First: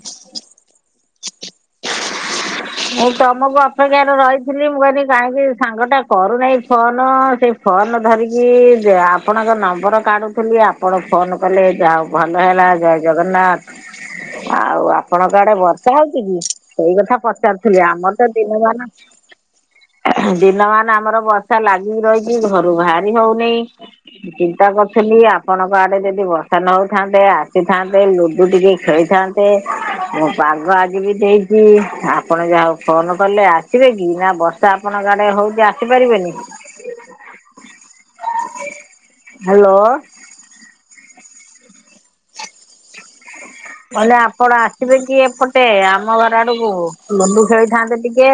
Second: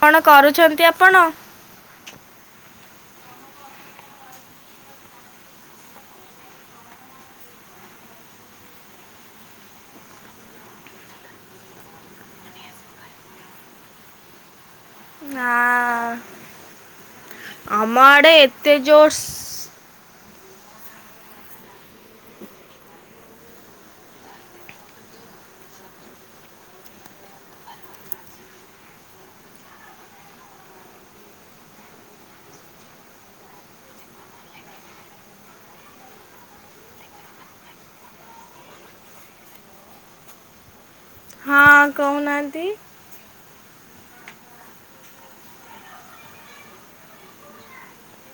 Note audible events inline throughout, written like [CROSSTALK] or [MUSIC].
କଣ କରୁଛନ୍ତି ଆପଣ ମୁଁ ତମକୁ ଅପେକ୍ଷାରେ ରହିଥିଲି ମୁଁ କହିଲି କାହିଁକି ସାଙ୍ଗଟା କରୁନାହିଁ ଫୋନ ସେ ଫୋନ ଧରିକି ଆପଣଙ୍କ ନମ୍ବର କାଢୁଥିଲି ଆପଣ ଫୋନ କଲେ ଯାଉ ଭଲ ହେଲା ଜୟ ଜଗନ୍ନାଥ ଆଉ ଆପଣଙ୍କ ଆଡେ ନା ବର୍ଷା ହଉଛି କି ସେଇ କଥା ପଚାରୁିଥିଲି ଆମ ଆମର ତ ଆଡ଼େ ଦିନ ଏତେ ବା ନା ଜୋରସ ଦିନ ମାନ ଆମର ବର୍ଷା ଲାଗିକି ରହିଛି ଘରୁ ବାହାରି ହଉନି ଚିନ୍ତା କରୁିନି ଆପଣଙ୍କ ଆଡେ ଯଦି ବର୍ଷା ନ ହଉଥାନ୍ତେ ଆସିଥାନ୍ତେ ଲୁଡୁ ଟିକେ ଖେଳିଥାନ୍ତେ ମୁଁ ପଘ ଆଜି ବି ଦେଇଛି ଆପଣ ଯାହା ଫୋନ କଲେ ଆସିବେ କି ନା ବର୍ଷା ଆପଣଙ୍କ ଗାଡେ ହଉଛି ଆସିପାରିବେନି କି ହ୍ୟାଲୋ ଆ କାଉନାହାନ୍ତି ହ କଲେ ଆପଣ ଆସିବେ କି ଏପଟେ ଆମ ଘର ଆଡକୁ ଲୁଣ୍ଡୁ ଖେଳିଥାନ୍ତେ ଟିକେ।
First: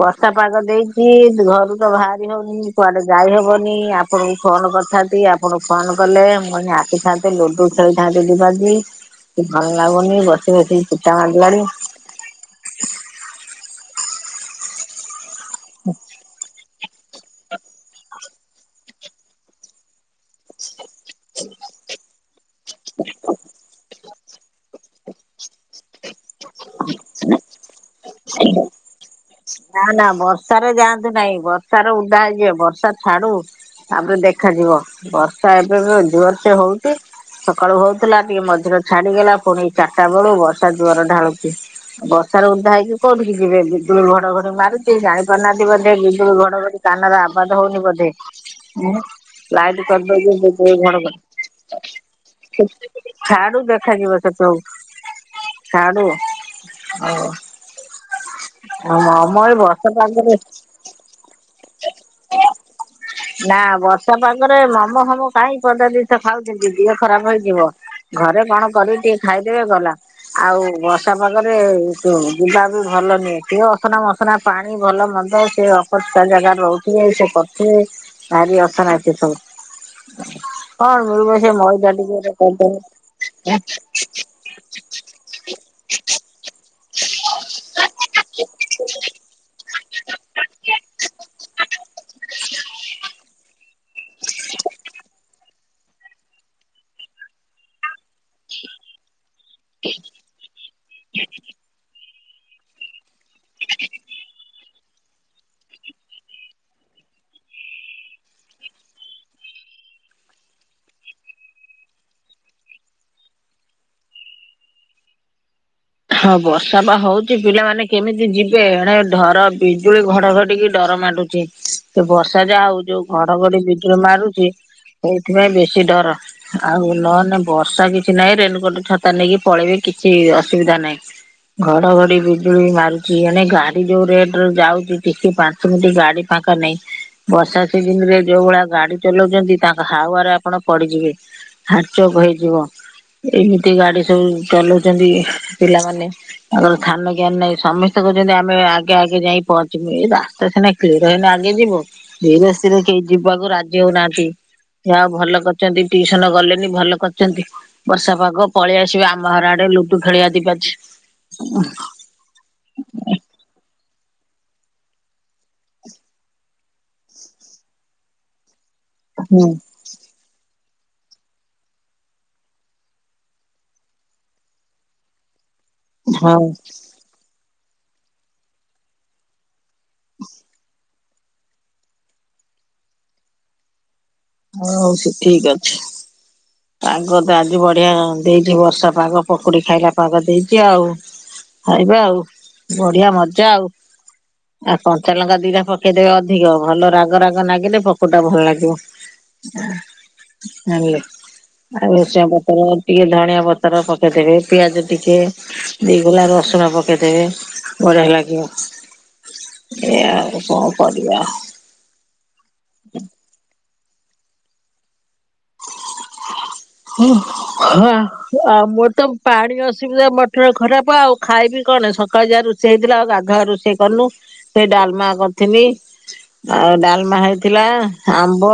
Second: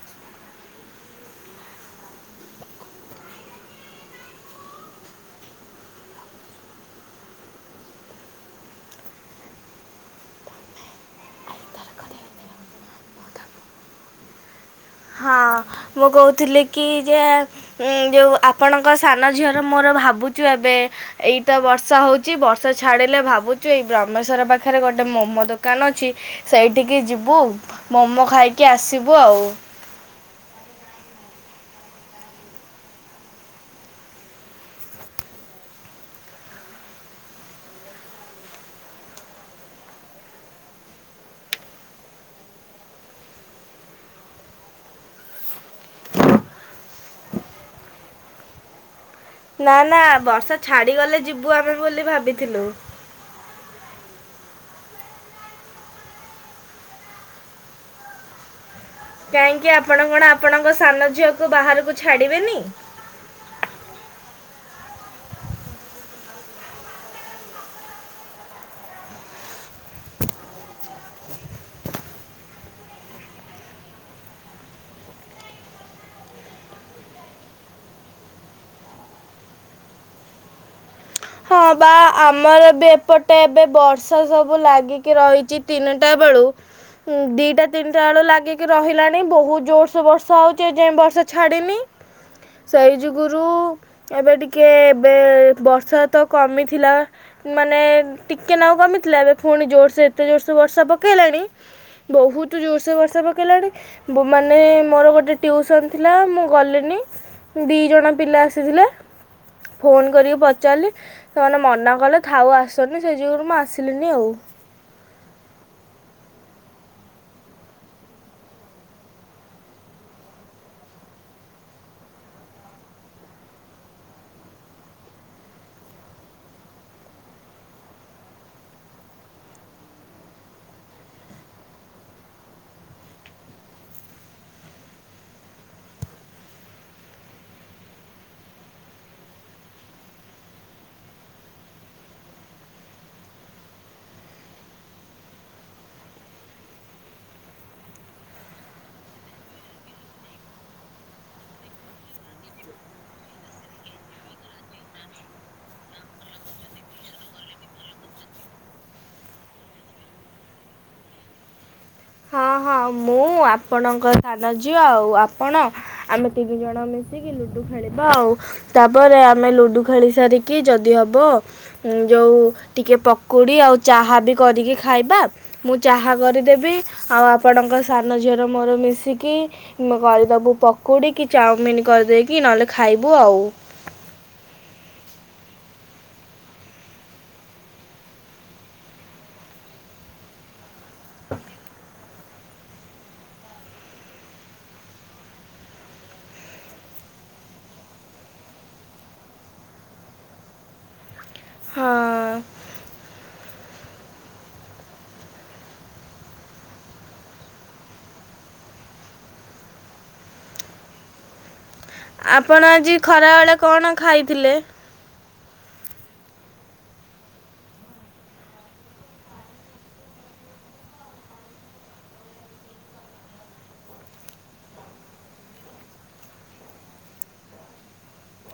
ବର୍ଷା ପାଗ ଦେଇଛି ଘରୁ ତ ବାହାରି ହଉନି କୁଆଡେ ଯାଇହବନି ଆପଣଙ୍କୁ ଫୋନ୍ କରିଥାନ୍ତି। ଆପଣଙ୍କୁ ଫୋନ କଲେ ମୁଁ ଆସିିଥାନ୍ତେ ଲୁଡ଼ୁ ଖେଳିଥାନ୍ତେ ଦିବାଜି। ଭଲ ଲାଗୁନି ବସି ବସିକି ଚିଡା ମାଡିଲାଣି। ହଁ ମୁଁ କହୁଥିଲି? କି ଯେ ଯେଉଁ ଆପଣଙ୍କ ସାନ ଝିଅର ମୋର ଭାବୁଛିୁ ଏବେ। ଏଇଟା ବର୍ଷା ହୋଉଛି ବର୍ଷା ଛାଡିଲେ ଭାବୁଛୁ ଏଇ ଭ୍ରମେଶ୍ୱର୍ ପାଖରେ ଗୋଟେ ମୋମୋ ଦୋକାନ ଅଛି ସେଇଠିକି ଯିବୁ ମୋମୋ ଖାଇକି ଆସିବୁ ଆଉ। ନା, ନା ବର୍ଷାରେ ଯାଆନ୍ତୁ ନାହିଁ ବର୍ଷାରେ ଉଦା ହେଇଯିବେ ବର୍ଷା ଛାଡୁ। ତାପରେ ଦେଖାଯିବ ବର୍ଷା ଏବେ ଜୋର ସେ ହଉଛି। ସକାଳୁ ହଉଥିଲା ଟିକେ ମଝିରେ ଛାଡିଗଲା। ପୁଣି ଚାରିଟା ବେଳୁ ବର୍ଷା ଜୋରେ ଢାଳୁଛି। ବର୍ଷାରେ ଉଦା ହେଇକି କୋଉଠିକି ଯିବେ ବିଜୁଳି ଘଡଘଡି ମାରୁଛି ଜାଣି ପାରୁନାହାନ୍ତି ବୋଧେ ବିଜୁଳି ଘଡଘଡି। କାନ ର ଆବାଜ୍ ହଉନି ବୋଧେ? ନା ଲାଇଟ ନା କରିଦଉଛି ବର୍ଷା ବିଜୁଳି ଘଡଘଡି ଛାଡ଼ିଗଲେ ଯିବୁ ଆମେ ବୋଲି ଭାବିଥିଲୁ। ଛାଡୁ ଦେଖାଯିବ ସେତବେଳୁ ଛାଡୁ ହୋଉ ମୋମୋ ଏଇ ବର୍ଷା ପାଗରେ। ମୋ ସାନ ଝିଅକୁ ବାହାରକୁ ଛାଡ଼ିବେନି। ନା, ବର୍ଷା ପାଗରେ ମୋମୋ ଫୋମୋ କାହିଁ ପଦା ଜିନିଷ ଖାଉଛନ୍ତି ଦେହ ଖରାପ ହେଇଯିବ। ଘରେ କଣ କରିକି ଟିକେ ଖାଇଦେବେ ଗଲା। ଆଉ ବର୍ଷା ପାଗରେ ଯିବା ବି ଭଲ ନୁହେଁ। ଦେହ ଅସନା ମ ଅସନା ପାଣି ଭଲ ମନ୍ଦ ସେ ଅ ଷ୍କାର ଜାଗାରେ ରହୁଥିବେ ସେ କରୁଥିବେ। ଭାରି ଅସନା ଜିନିଷ ସବୁ। କଣ ମିଳିବ ସେ ହଁ ବା ମଇଦା ଟିକେ ଆମର କରିଦେଲେ ବି ଏପଟେ ଏବେ ବର୍ଷା ସବୁ ଲାଗିକି ରହିଛି। ତିନିଟା ବେଳୁ ଦିଟା ତିନିଟା ବେଳୁ ଲାଗିକି ରହିଲାଣି। ବହୁତ ଜୋରସେ ବର୍ଷା ହଉଛି ଯେ ବର୍ଷା ଛାଡ଼ିନି ସେଇ ଯୁଗୁରୁ ଏବେ ଟିକେ ଏବେ ବର୍ଷା ତ କମିଥିଲା ମାନେ ଟିକେ ନାଗୁ କମିଥିଲା। ଏବେ ପୁଣି ଜୋରସେ ଏତେ ଜୋର ସେ ବର୍ଷା ପକେଇଲାଣି। ବହୁତ ଜୋର ସେ ବର୍ଷା ପକେ ପକେଇଲାଣି ମାନେ ମୋର ଗୋଟେ ଟ୍ୟୁସନ୍ ଥିଲା ମୁଁ ଗଲିନି ଦିଜଣ ପିଲା ଆସିଥିଲେ। ଫୋନ କରିକି ପଚାରିଲି? ସେମାନେ ମନା କଲେ ଥାଉ ଆସନି ସେ ଯୁଗୁରୁ ମୁଁ ଆସିଲିନି ଆଉ। ହଁ ବର୍ଷା ବା ହଉଛି ପିଲାମାନେ କେମିତି ଯିବେ ଏଣେ ଧର ବିଜୁଳି, ଘଡଘଡି କି ଡର ମାଡୁଛି ସେ ବର୍ଷା ଯାହା ହଉ ଯୋଉ ଘଡଘଡି ବିଜୁଳି ମାରୁଛି। ସେଇଥିପାଇଁ ବେଶୀ ଡର। ଆଉ ନହେନେ ବର୍ଷା କିଛି ନାହିଁ ରେନିକୋଟ ଛତା ନେଇକି ପଳେଇବେ କିଛି ଅସୁବିଧା ନାହିଁ। ଘଡଘଡି ବିଜୁଳି ମାରୁଛି। ଏଣେ ଗାଡି ଯୋଉ ରେଟରେ ଯାଉଛି। ଟିକେ ପା ଏମିତି ଗାଡି ପାଙ୍କା ନାଇଁ। ବର୍ଷା ସିଜିନରେ ଯୋଉ ଭଳିଆ ଗାଡି ଚଲାଉଛନ୍ତି। ତାଙ୍କ ହାୱାରେ ଆପଣ ପଡିଯିବେ। ହାଡଚୋକ ହେଇଯିବ ଏମିତି ଗାଡି ସବୁ ଚଲଉଚନ୍ତି ପିଲାମାନେ। ତାଙ୍କର ଥାନ ଜ୍ଞାନ ନାଇଁ ସମସ୍ତେ କହୁଛନ୍ତି ଆମେ ଆଗେ ଆଗେ ଯାଇ ପହଞ୍ଚିବୁ। ଏଇ ରାସ୍ତା ସିନା ତୁତ ଏଇନା ଆଗେ ଯିବୁ। ରାସ୍ତାରେ କେହି ଯିବାକୁ ରାଜି ହୋଉନାହାନ୍ତି। ଯାହା ଭଲ କରିଚନ୍ତି ଟ୍ୟୁସନ ଗଲେନି ଭଲ କରିଚନ୍ତି। ବର୍ଷା ପାଗ ପଳେଇ ଆସିବା ଆମ ଘର ଆଡେ ଲୁଡୁ ଖେଳିବା ଦି ବାଜି। ହଁ ହଁ ମୁଁ ଆପଣଙ୍କ ସାନ ଝିଅ ଆଉ ଆପଣ ଆମେ ତିନି ଜଣ ମିଶିକି ଲୁଡୁ ଖେଳିବା ଆଉ ତାପରେ ହୁଁ ଆମେ ଲୁଡୁ ଖେଳି ସାରିକି ଯଦି ହବ ଯୋଉ ଟିକିଏ ପକୁଡ଼ି ଆଉ ଚାହା ବି କରିକି ଖାଇବା। ମୁଁ ଚାହା ହଉ। କରିଦେବି ଆଉ ଆପଣଙ୍କ ସାନ ଝିଅର ମୋର ମିଶିକି ନହଲେ କରିଦବୁ ପକୁଡ଼ି କି ଚାଓମିିନ କରିଦେଇକି ନହେଲେ ଖାଇବୁ ଆଉ। ହଁ ହୋଉଛି ଠିକ୍ ଅଛି। ପାଗ ତ ଆଜି ବଢିଆ ଦେଇଛି ବର୍ଷା ପାଗ ପକୁଡି ଖାଇଲା ପାଗ ଦେଇଛି ଆଉ। ଖାଇବା ଆଉ ବଢିଆ ମଜା ଆଉ। ଆଉ କଞ୍ଚାଲଙ୍କା ଦିଟା ପକେଇଦେବେ ଅଧିକ ଭଲ ରାଗ ରାଗ ନାଗିଲେ ପକଟା ଭଲ ଲାଗିବ। [INAUDIBLE] ଆଉ ହଁ ଭୁରସାଙ୍ଗ ପତର ଟିକେ ଧଣିଆ ପତର ପକେଇଦେବେ ପିଆଜ ଟିକେ ଦିଗୁଲା ରସୁଣ ପକେଇଦେବେ ବଢିଆ ଲାଗିବ। ଏ ଆଉ କଣ କରିବା। ଆପଣ ଆଜି ଖରାବେଳେ କଣ ଖାଇଥିଲେ? ହଁ ଆଉ ମୋର ତ ପାଣି ଅସୁବିଧା ମଟର ଖରାପ ଆଉ। ଖାଇବି କଣ ସକାଳେ ଯାହା ରୋଷେଇ ହେଇଥିଲା ଆଉ ଗାଧୁଆରେ ରୋଷେଇ କରନୁ ସେଇ ଡାଲମା କରିଥଥିଲି। ଆଉ ଡାଲମା ହେଇଥିଲା ଆମ୍ବ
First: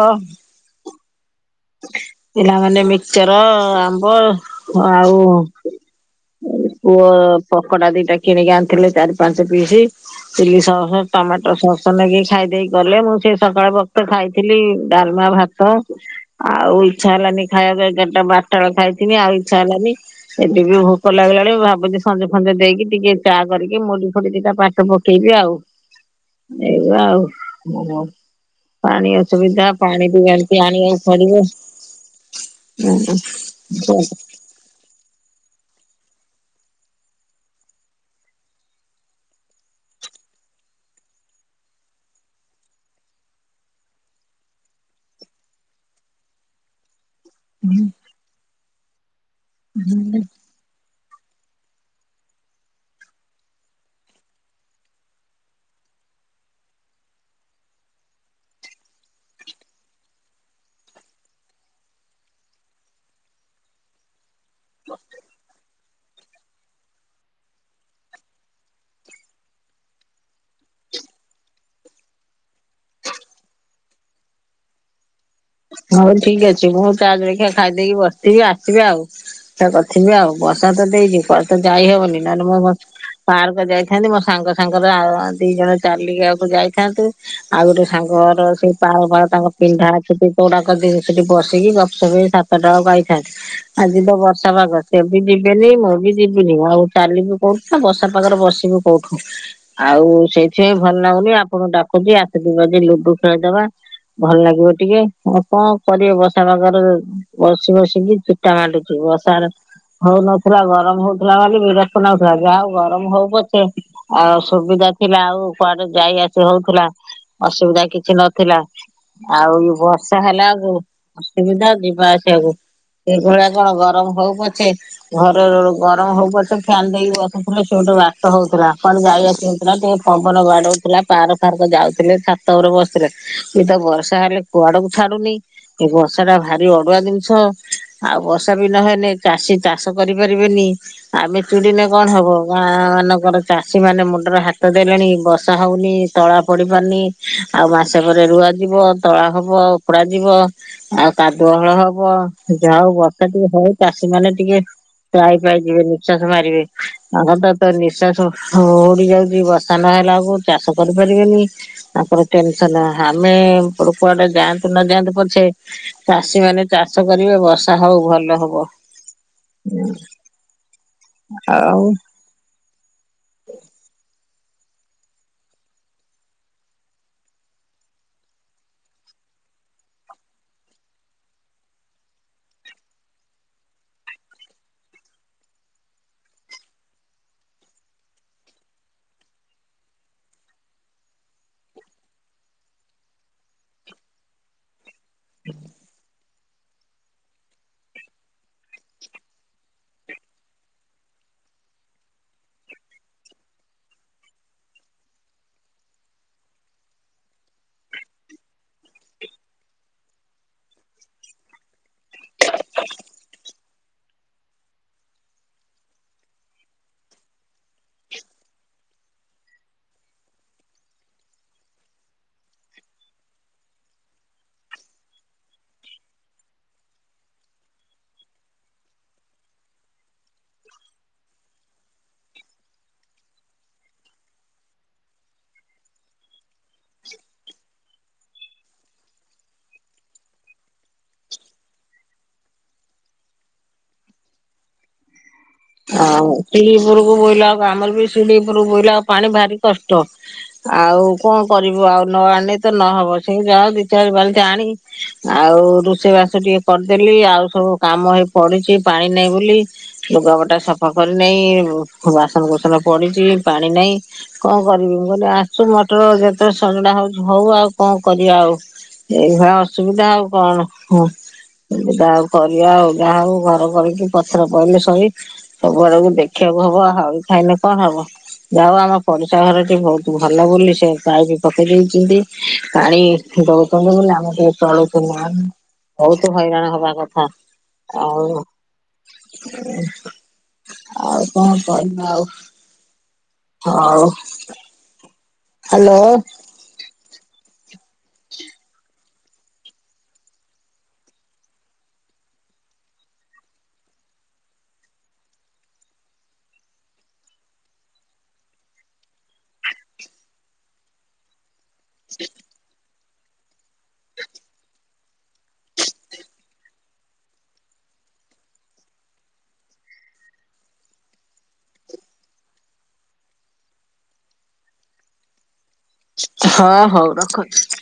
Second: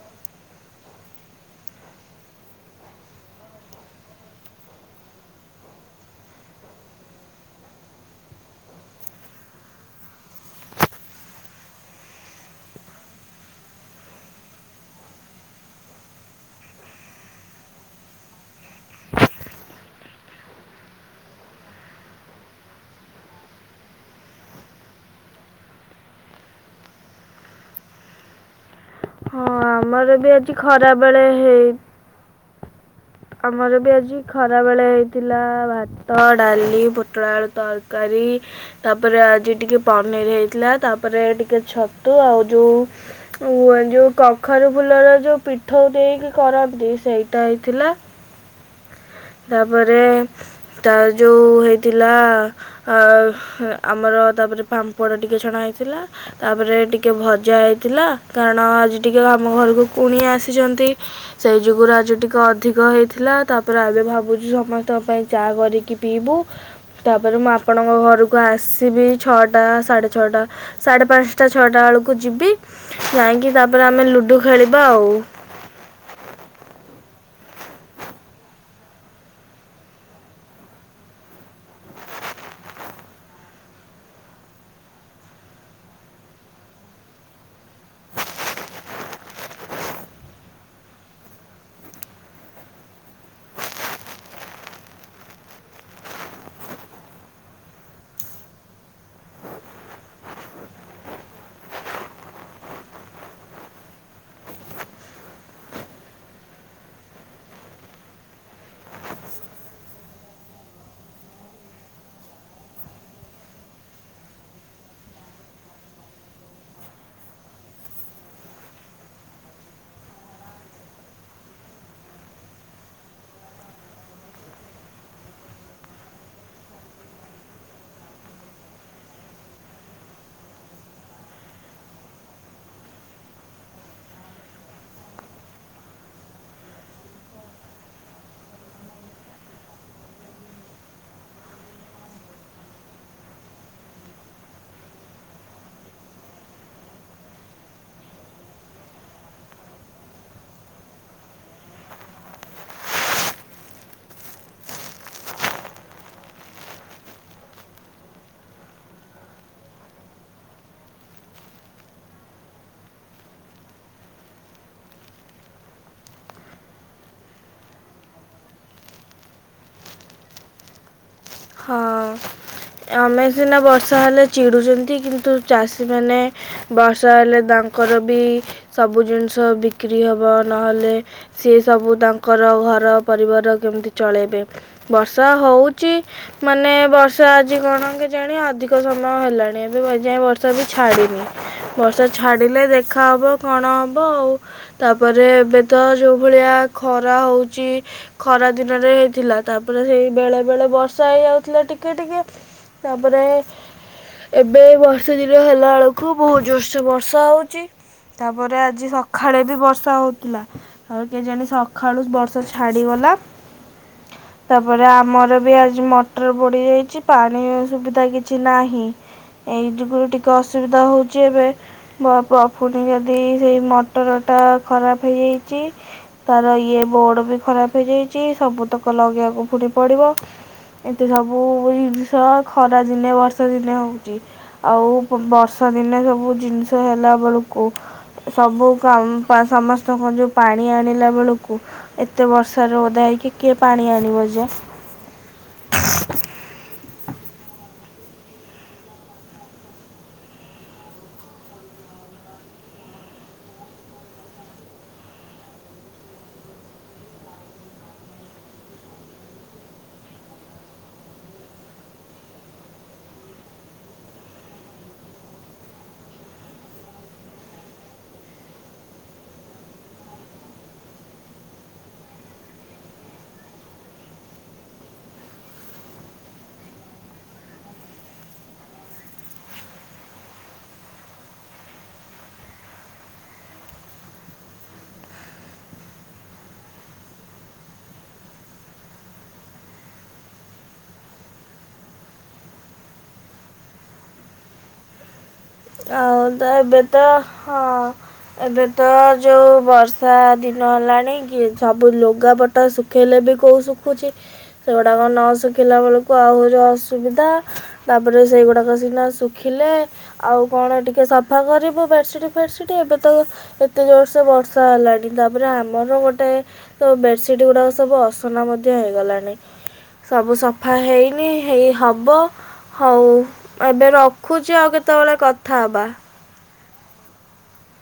ପିଲାମାନେ ମିକଚର ଆମ୍ବ ଆଉ ପୁଅ ପକୋଡା ଦିଟା କିଣିକି ଆଣିଥିଲେ ଚାରି ପାଞ୍ଚ piece. Chilli sauce tomato sauce ନେଇକି ଖାଇ ଦେଇେଇ ଗଲେ, ମୁଁ ସେ ସକାଳେ ବକ୍ତ ଖାଇଥିଲି ଡାଲମା ଭାତ ହ ଆଉ ଇଛା ହେଲାନି ଖାଇବାକୁ ଏଗାରଟା ବାରଟା ଖାଇଥିନି ଆଉ ଇଛା ହେଲାନି। ଏଠି ବି ଭୋକ ଲାଗିଲାଣି ଭାବୁଛି ସଞ୍ଜ ଫଞ୍ଜ ଦେଇକି ଟିକେ ଚା କରିକି ମୁଡି ଫୁଡି ଦିଟା ପାଟି ପକେଇବି ଆଉ। ଏଇଗ ଆଉ ଓ ପାଣି ହଁ ଅସୁବିଧା ପାଣି ଆମର ବି ଆଜି ଏମତି ଆଣିବାକୁ ଖରାବେଳେ ଫଡିବ। ହେଇ ଆମର ବି ଆଜି ଖରାବେଳେ ହେଇଥିଲା ଭାତ, ଡାଲି, ପୋଟଳ ଆଳୁ ତରକାରୀ ତାପରେ ଆଜି ଟିକେ ପନିର ହେଇଥିଲା ତାପରେ ଟିକେ ଛତୁ ଆଉ ଯୋଉ ଯୋଉ କଖାରୁ ଫୁଲର ଯୋଉ ପିଠୋଉ ଦେଇକି ଖପ ଦେଇ ସେଇଟା ହେଇଥିଲା। ତାପରେ ତା ଯୋଉ ହେଇଥିଲା ଆ ଆମର ତାପରେ ପାମ୍ପଡ଼ ଟିକେ ଛଣା ହେଇଥିଲା। ତାପରେ ଟିକେ ଭଜା ହେଇଥିଲା କାରଣ ଆଜି ଟିକେ ଆମ ଘରକୁ କୁଣି ଆସିଛନ୍ତି। ସେଇ ଯୁଗୁରୁ ଆଜି ଟିକେ ଅଧିକ ହେଇଥିଲା ତାପରେ ଆବେେ ଭାବୁଛୁ ସମସ୍ତଙ୍କ ପାଇଁ ଚା କରିକି ପିଇବୁ ତାପରେ ମୁଁ ଆପଣଙ୍କ ଘରକୁ ଆସିବି ଛଅଟା ସାଢ଼େ ଛଅଟା ସାଢ଼େ ପାଞ୍ଚଟା ଛଅଟା ବେଳକୁ ଯିବି ଯାଇକି ତାପରେ ଆମେ ଲୁଡୁ ଖେଳିବା ଆଉ। ହଉ ଠିକ ଅଛି ମୁଁ ତା ଜଳଖିଆ ଖାଇଦେଇକି ବସିଥିବି ଆସିବେ ଆଉ। କରିଥିବି ଆଉ ବସା ତ ଦେଇଛି କୁଆଡ଼େ ଯାଇହବନି ନହେଲେ ମୋ ପାର୍କ ଯାଇଥାନ୍ତି ମୋ ସାଙ୍ଗ ସାଙ୍ଗରେ ଆଉ ଦି ଜଣ ଚାଲିକି ଆକୁ ଯାଇଥାନ୍ତୁ। ଆଉ ଗୋଟେ ସାଙ୍ଗଘର ସେଇ ପାଳ ପାଖରେ ତାଙ୍କ ପିଣ୍ଢା ଅଛି। କୋଉଡାକ ସେଠି ବସିକି ଗପ ସପ ହେଉକି ସାତଟାଳକୁ ଆଇଥାନ୍ତି। ଆଜି ତ ବର୍ଷା ପାଗ ସେ ବି ଯିବେନି ମୁଁ ବି ଯିବିନି ଆଉ ଚାଲିବୁ କୋଉଠୁ ନା ବର୍ଷା ପାଗରେ ବସିବୁ କୋଉଠୁ। ଆଉ ସେଇଥିପାଇଁ ଭଲ ଲାଗୁନି ଆପଣଙ୍କୁ ଡାକୁଛି ଆସିିବ ବାଜି ଲୁଡୁ ଖେଳିଦବା। ଭଲ ଲାଗିବ ଟିକେ। ଆଉ କଣ କରିବେ ବର୍ଷା ପାଗରେ ବସି ବସିକି ଚୁଟା ମଟୁଛି ବର୍ଷା ର ହଉ ନଥିଲା ଗରମ ହଉଥିଲା ବୋଲି ବିରକ୍ ନାଗୁଥିଲା ଯାହା ହଉ ଗରମ ହଉ ପଛେ ଆଉ ସୁବିଧା ଥିଲା ଆଉ କୁଆଡେ ଯାଇ ଆସି ହଉଥିଲା ଅସୁବିଧା କିଛି ନଥିଲା ଆଉ ଇ ବର୍ଷା ହେଲା ଆଗ ଅସୁବିଧା ଯିବା ଆସିବାକୁ। ଏ ଭଳିଆ କଣ ଗରମ ହଉ ପଛେ ଘର ଗରମ ହଉ ପଛେ ଫ୍ୟାନ୍ ଦେଇକି ବସିଥିଲେ ସେ ଗୋଟେ ବାଟ ହଉଥିଲା କୁଆଡେ ଯାଇ ଆସି ଟିକେ ପବନ ବାଡଉଥିଲା ପାର ଫାର୍କ ଯାଉଥିଲେ, ଛାତ ଉପରେ ବସିଲେ ଏ ତ ବର୍ଷା ହେଲେ କୁଆଡକୁ ଛାଡୁନି ଏ ବର୍ଷା ଟା ଭାରି ଅଡୁଆ ଜିନିଷ। ଆଉ ବର୍ଷା ବି ନହେଲେ ଚାଷୀ ଚାଷ କରିପାରିବେନି। ଆମେ ଚୁଡିଲେ କଣ ହବ ଗାଁ ମାନଙ୍କର ଚାଷୀ ମାନେ ମୁଣ୍ଡରେ ହାତ ଦେଲେଣି ବର୍ଷା ହଉନି ତଳା ପଡି ପାରୁନି ଆଉ ମାସେ ପରେ ରୁଆ ଯିବ ତଳା ହବ ଉପକୁଡା ଯିବ। ଆଉ କାଦୁଅ ହଳ ହବ ଯ ହଉ ବର୍ଷା ଟିକେ ହଉ ଚାଷୀ ମାନେ ଟିକେ ଯାଇ ପାଇ ଯିବେ ନିଃଶ୍ଵାସ ମାରିବେ ଆଗ ତ ତ ନିଶ୍ୱାସ ଉଡି ଯାଉଛି ବର୍ଷା ନହେଲା ବେଳକୁ ଚାଷ କରିପାରିବେନି। ତାଙ୍କର ଟେନସନ ଆମେ ପଡ କୁଆଡେ ଯାଆ ନଯାଆନ୍ତୁ ପଛେ ଚାଷୀ ମାନେ ଚାଷ କରିବେ ବର୍ଷା ହଉ ଭଲ ହବ। [INAUDIBLE] ହଁ ଆମେ ସିନା ବର୍ଷା ହେଲେ ଚିଡ଼ୁଛନ୍ତି କିନ୍ତୁ ଚାଷୀମାନେ ବର୍ଷା ହେଲେ ତାଙ୍କର ବି ସବୁ ଜିନିଷ ବିକ୍ରି ହବ ନହେଲେ ସିଏ ସବୁ ତାଙ୍କର ଘର ପରିବାର କେମିତି ଚଳେଇବେ। ବର୍ଷା ହଉଛି। ମାନେ ବର୍ଷା ଆଜି କଣ କେଜାଣି ଅଧିକ ସମୟ ହେଲାଣି ଏବେ ଯାଏ ବର୍ଷା ବି ଛାଡ଼ିନି। ବର୍ଷା ଛାଡିଲେ ଦେଖା ହବ କଣ ହବ ଆଉ ତାପରେ ଏବେ ତ ଯୋଉ ଭଳିଆ ଖରା ହେଉଛି ଖରା ଦିନରେ ହେଇଥିଲା ତାପରେ ସେଇ ବେଳେ ବଳେ ବର୍ଷ ବର୍ଷା ହେଇ ଯାଉଥିଲା ଟିକେ ଟିକେ ତାପରେ ଏବେ ବର୍ଷେ ଦିନ ହେଲାବେଳକୁ ବହୁତ ଜୋରସୋରସେ ବର୍ଷା ହେଉଛି। ତାପରେ ଆଜି ସକାଳେ ବି ବର୍ଷା ହଉଥିଲା। ଆଉ କେଜଣି ସକାଳୁ ବର୍ଷା ଛାଡିଗଲା। ତାପରେ ଆମର ବି ଆ ମଟର ବୁଡି ଯାଇଛି ପାଣି ସୁବିଧା କିଛି ନାହିଁ। ସେହି ଯୁଗରୁ ଟିକେ ଅସୁବିଧା ହଉଛି ଏବେ ପ ପୁଣି ଯଦି ସେଇ ମଟର ଟା ଖରାପ ହେଇଯାଇଛି ତାର ଇଏ ବୋର୍ଡ ବି ଖରାପ ହେଇଯାଇଛି ସବୁତକ ଲଗେଇବାକୁ ପୁଣି ପଡିବ। ଏତେ ସବୁ ଜିନିଷ ଖରା ଦିନେ ବର୍ଷା ଦିନେ ହଉଛି। ଆଉ ବର୍ଷା ଦିନେ ସବୁ ଜିନିଷ ହେଲା ବେଳକୁ ସବୁ କାମ ସମସ୍ତଙ୍କ ଯୋଉ ପାଣି ଆଣିଲା ବେଳକୁ ଏତେ ବର୍ଷାରୁ ଓଦା ହେଇକି କିଏ ପାଣି ଆଣିବ ଯେ ଆଉ ଶିଡିିଉପରକୁ ବୋଇଲା ଆ ଆମର ବି ଶିଡିିଉପରକୁ ବୋହିଲା ଆଉ ପାଣି ଭାରି କଷ୍ଟ ଆଉ କଣ କରିବୁ ଆଉ ନ ଆଣେ ତ ନହବ ସେଇ ଯ ଦିି ଚାରି ବାଲ୍ଟି ଆଣିକି ଆଉ ରୋଷେଇ ବାସ ଟିକେ କରିଦେଲି ଆଉ ସବୁ କାମ ହେଇ ପଡିଛି ପାଣି ନାହିଁ ବୋଲି ଲୁଗା ପଟା ସଫା କରି ନାହିଁ ବାସନ କୁସନ ପଡିଛି ପାଣି ନାହିଁ। କଣ କରିବି ମୁଁ କହିଲି ଆସୁ ମଟର ଯେତେବେଳେ ସଜଡା ହଉଛି ହଉ ଆଉ କଣ କରିବା ଆଉ। ଏଇଭଳି ଅସୁବିଧା ଆଉ କଣ ହୁଁ ତାହା କରିବା ଆଉ ଯାହା ହଉ ଘର କରିକି ପଥର ପହିଲେ ଶୋଇ ସବୁ ଆଡକୁ ଦେଖିବାକୁ ହବ ଆଉ ଖାଇଲେ କଣ ହବ ଯାଉ ଆମ ପଡିଶା ଘରଟି ବହୁତ ଭଲ ବୋଲି ସେ ପାଇପ୍ ପକେଇ ଦେଇଛନ୍ତି। ପାଣି ଦଉଛନ୍ତି ବୋଲି ଆମେ ଟିକେ ଚଳୁଛ ନା ବହୁତ ହଇରାଣ ହେବା କଥା ଆଉ ଆଉ କଣ କରିବ ଆଉ। ଆଉ। ଅ ତ ଏବେ ତ ହଁ ଏବେ ତ ଯୋଉ ବର୍ଷା ଦିନ ହେଲାଣି କି ସବୁ ଲୁଗାପଟା ଟା ଶୁଖେଇଲେ ବି କୋଉ ଶୁଖୁଛି। ସେଗୁଡ଼ାକ ନ ଶିଖୁଲା ବେଳକୁ ଆହୁରି ଅସୁବିଧା ତାପରେ ସେଇଗୁଡାକ ସିନା ଶୁଖିଲେ ଆଉ କଣ ଟିକିେ ସଫା କରିବୁ ବେଡ଼ସିଟି ଫେଟସିଟି ଏବେ ତ ଏତେ ଜୋରସେ ବର୍ଷା ହେଲାଣି। ତାପରେ ଆମର ଗୋଟେ ତ ବେଡ଼ସିଟ୍ ଗୁଡ଼ାକ ସବୁ ଅସନା ମଧ୍ୟ ହେଇଗଲାଣି। ସବୁ ସଫା ହେଇନି ହେଇ ହବ। ହଉ ଏବେ ରଖୁଛି ଆଉ କେତେବେଳେ କଥା ହେବା। ହଁ ହଉ ରଖନ୍ତୁ।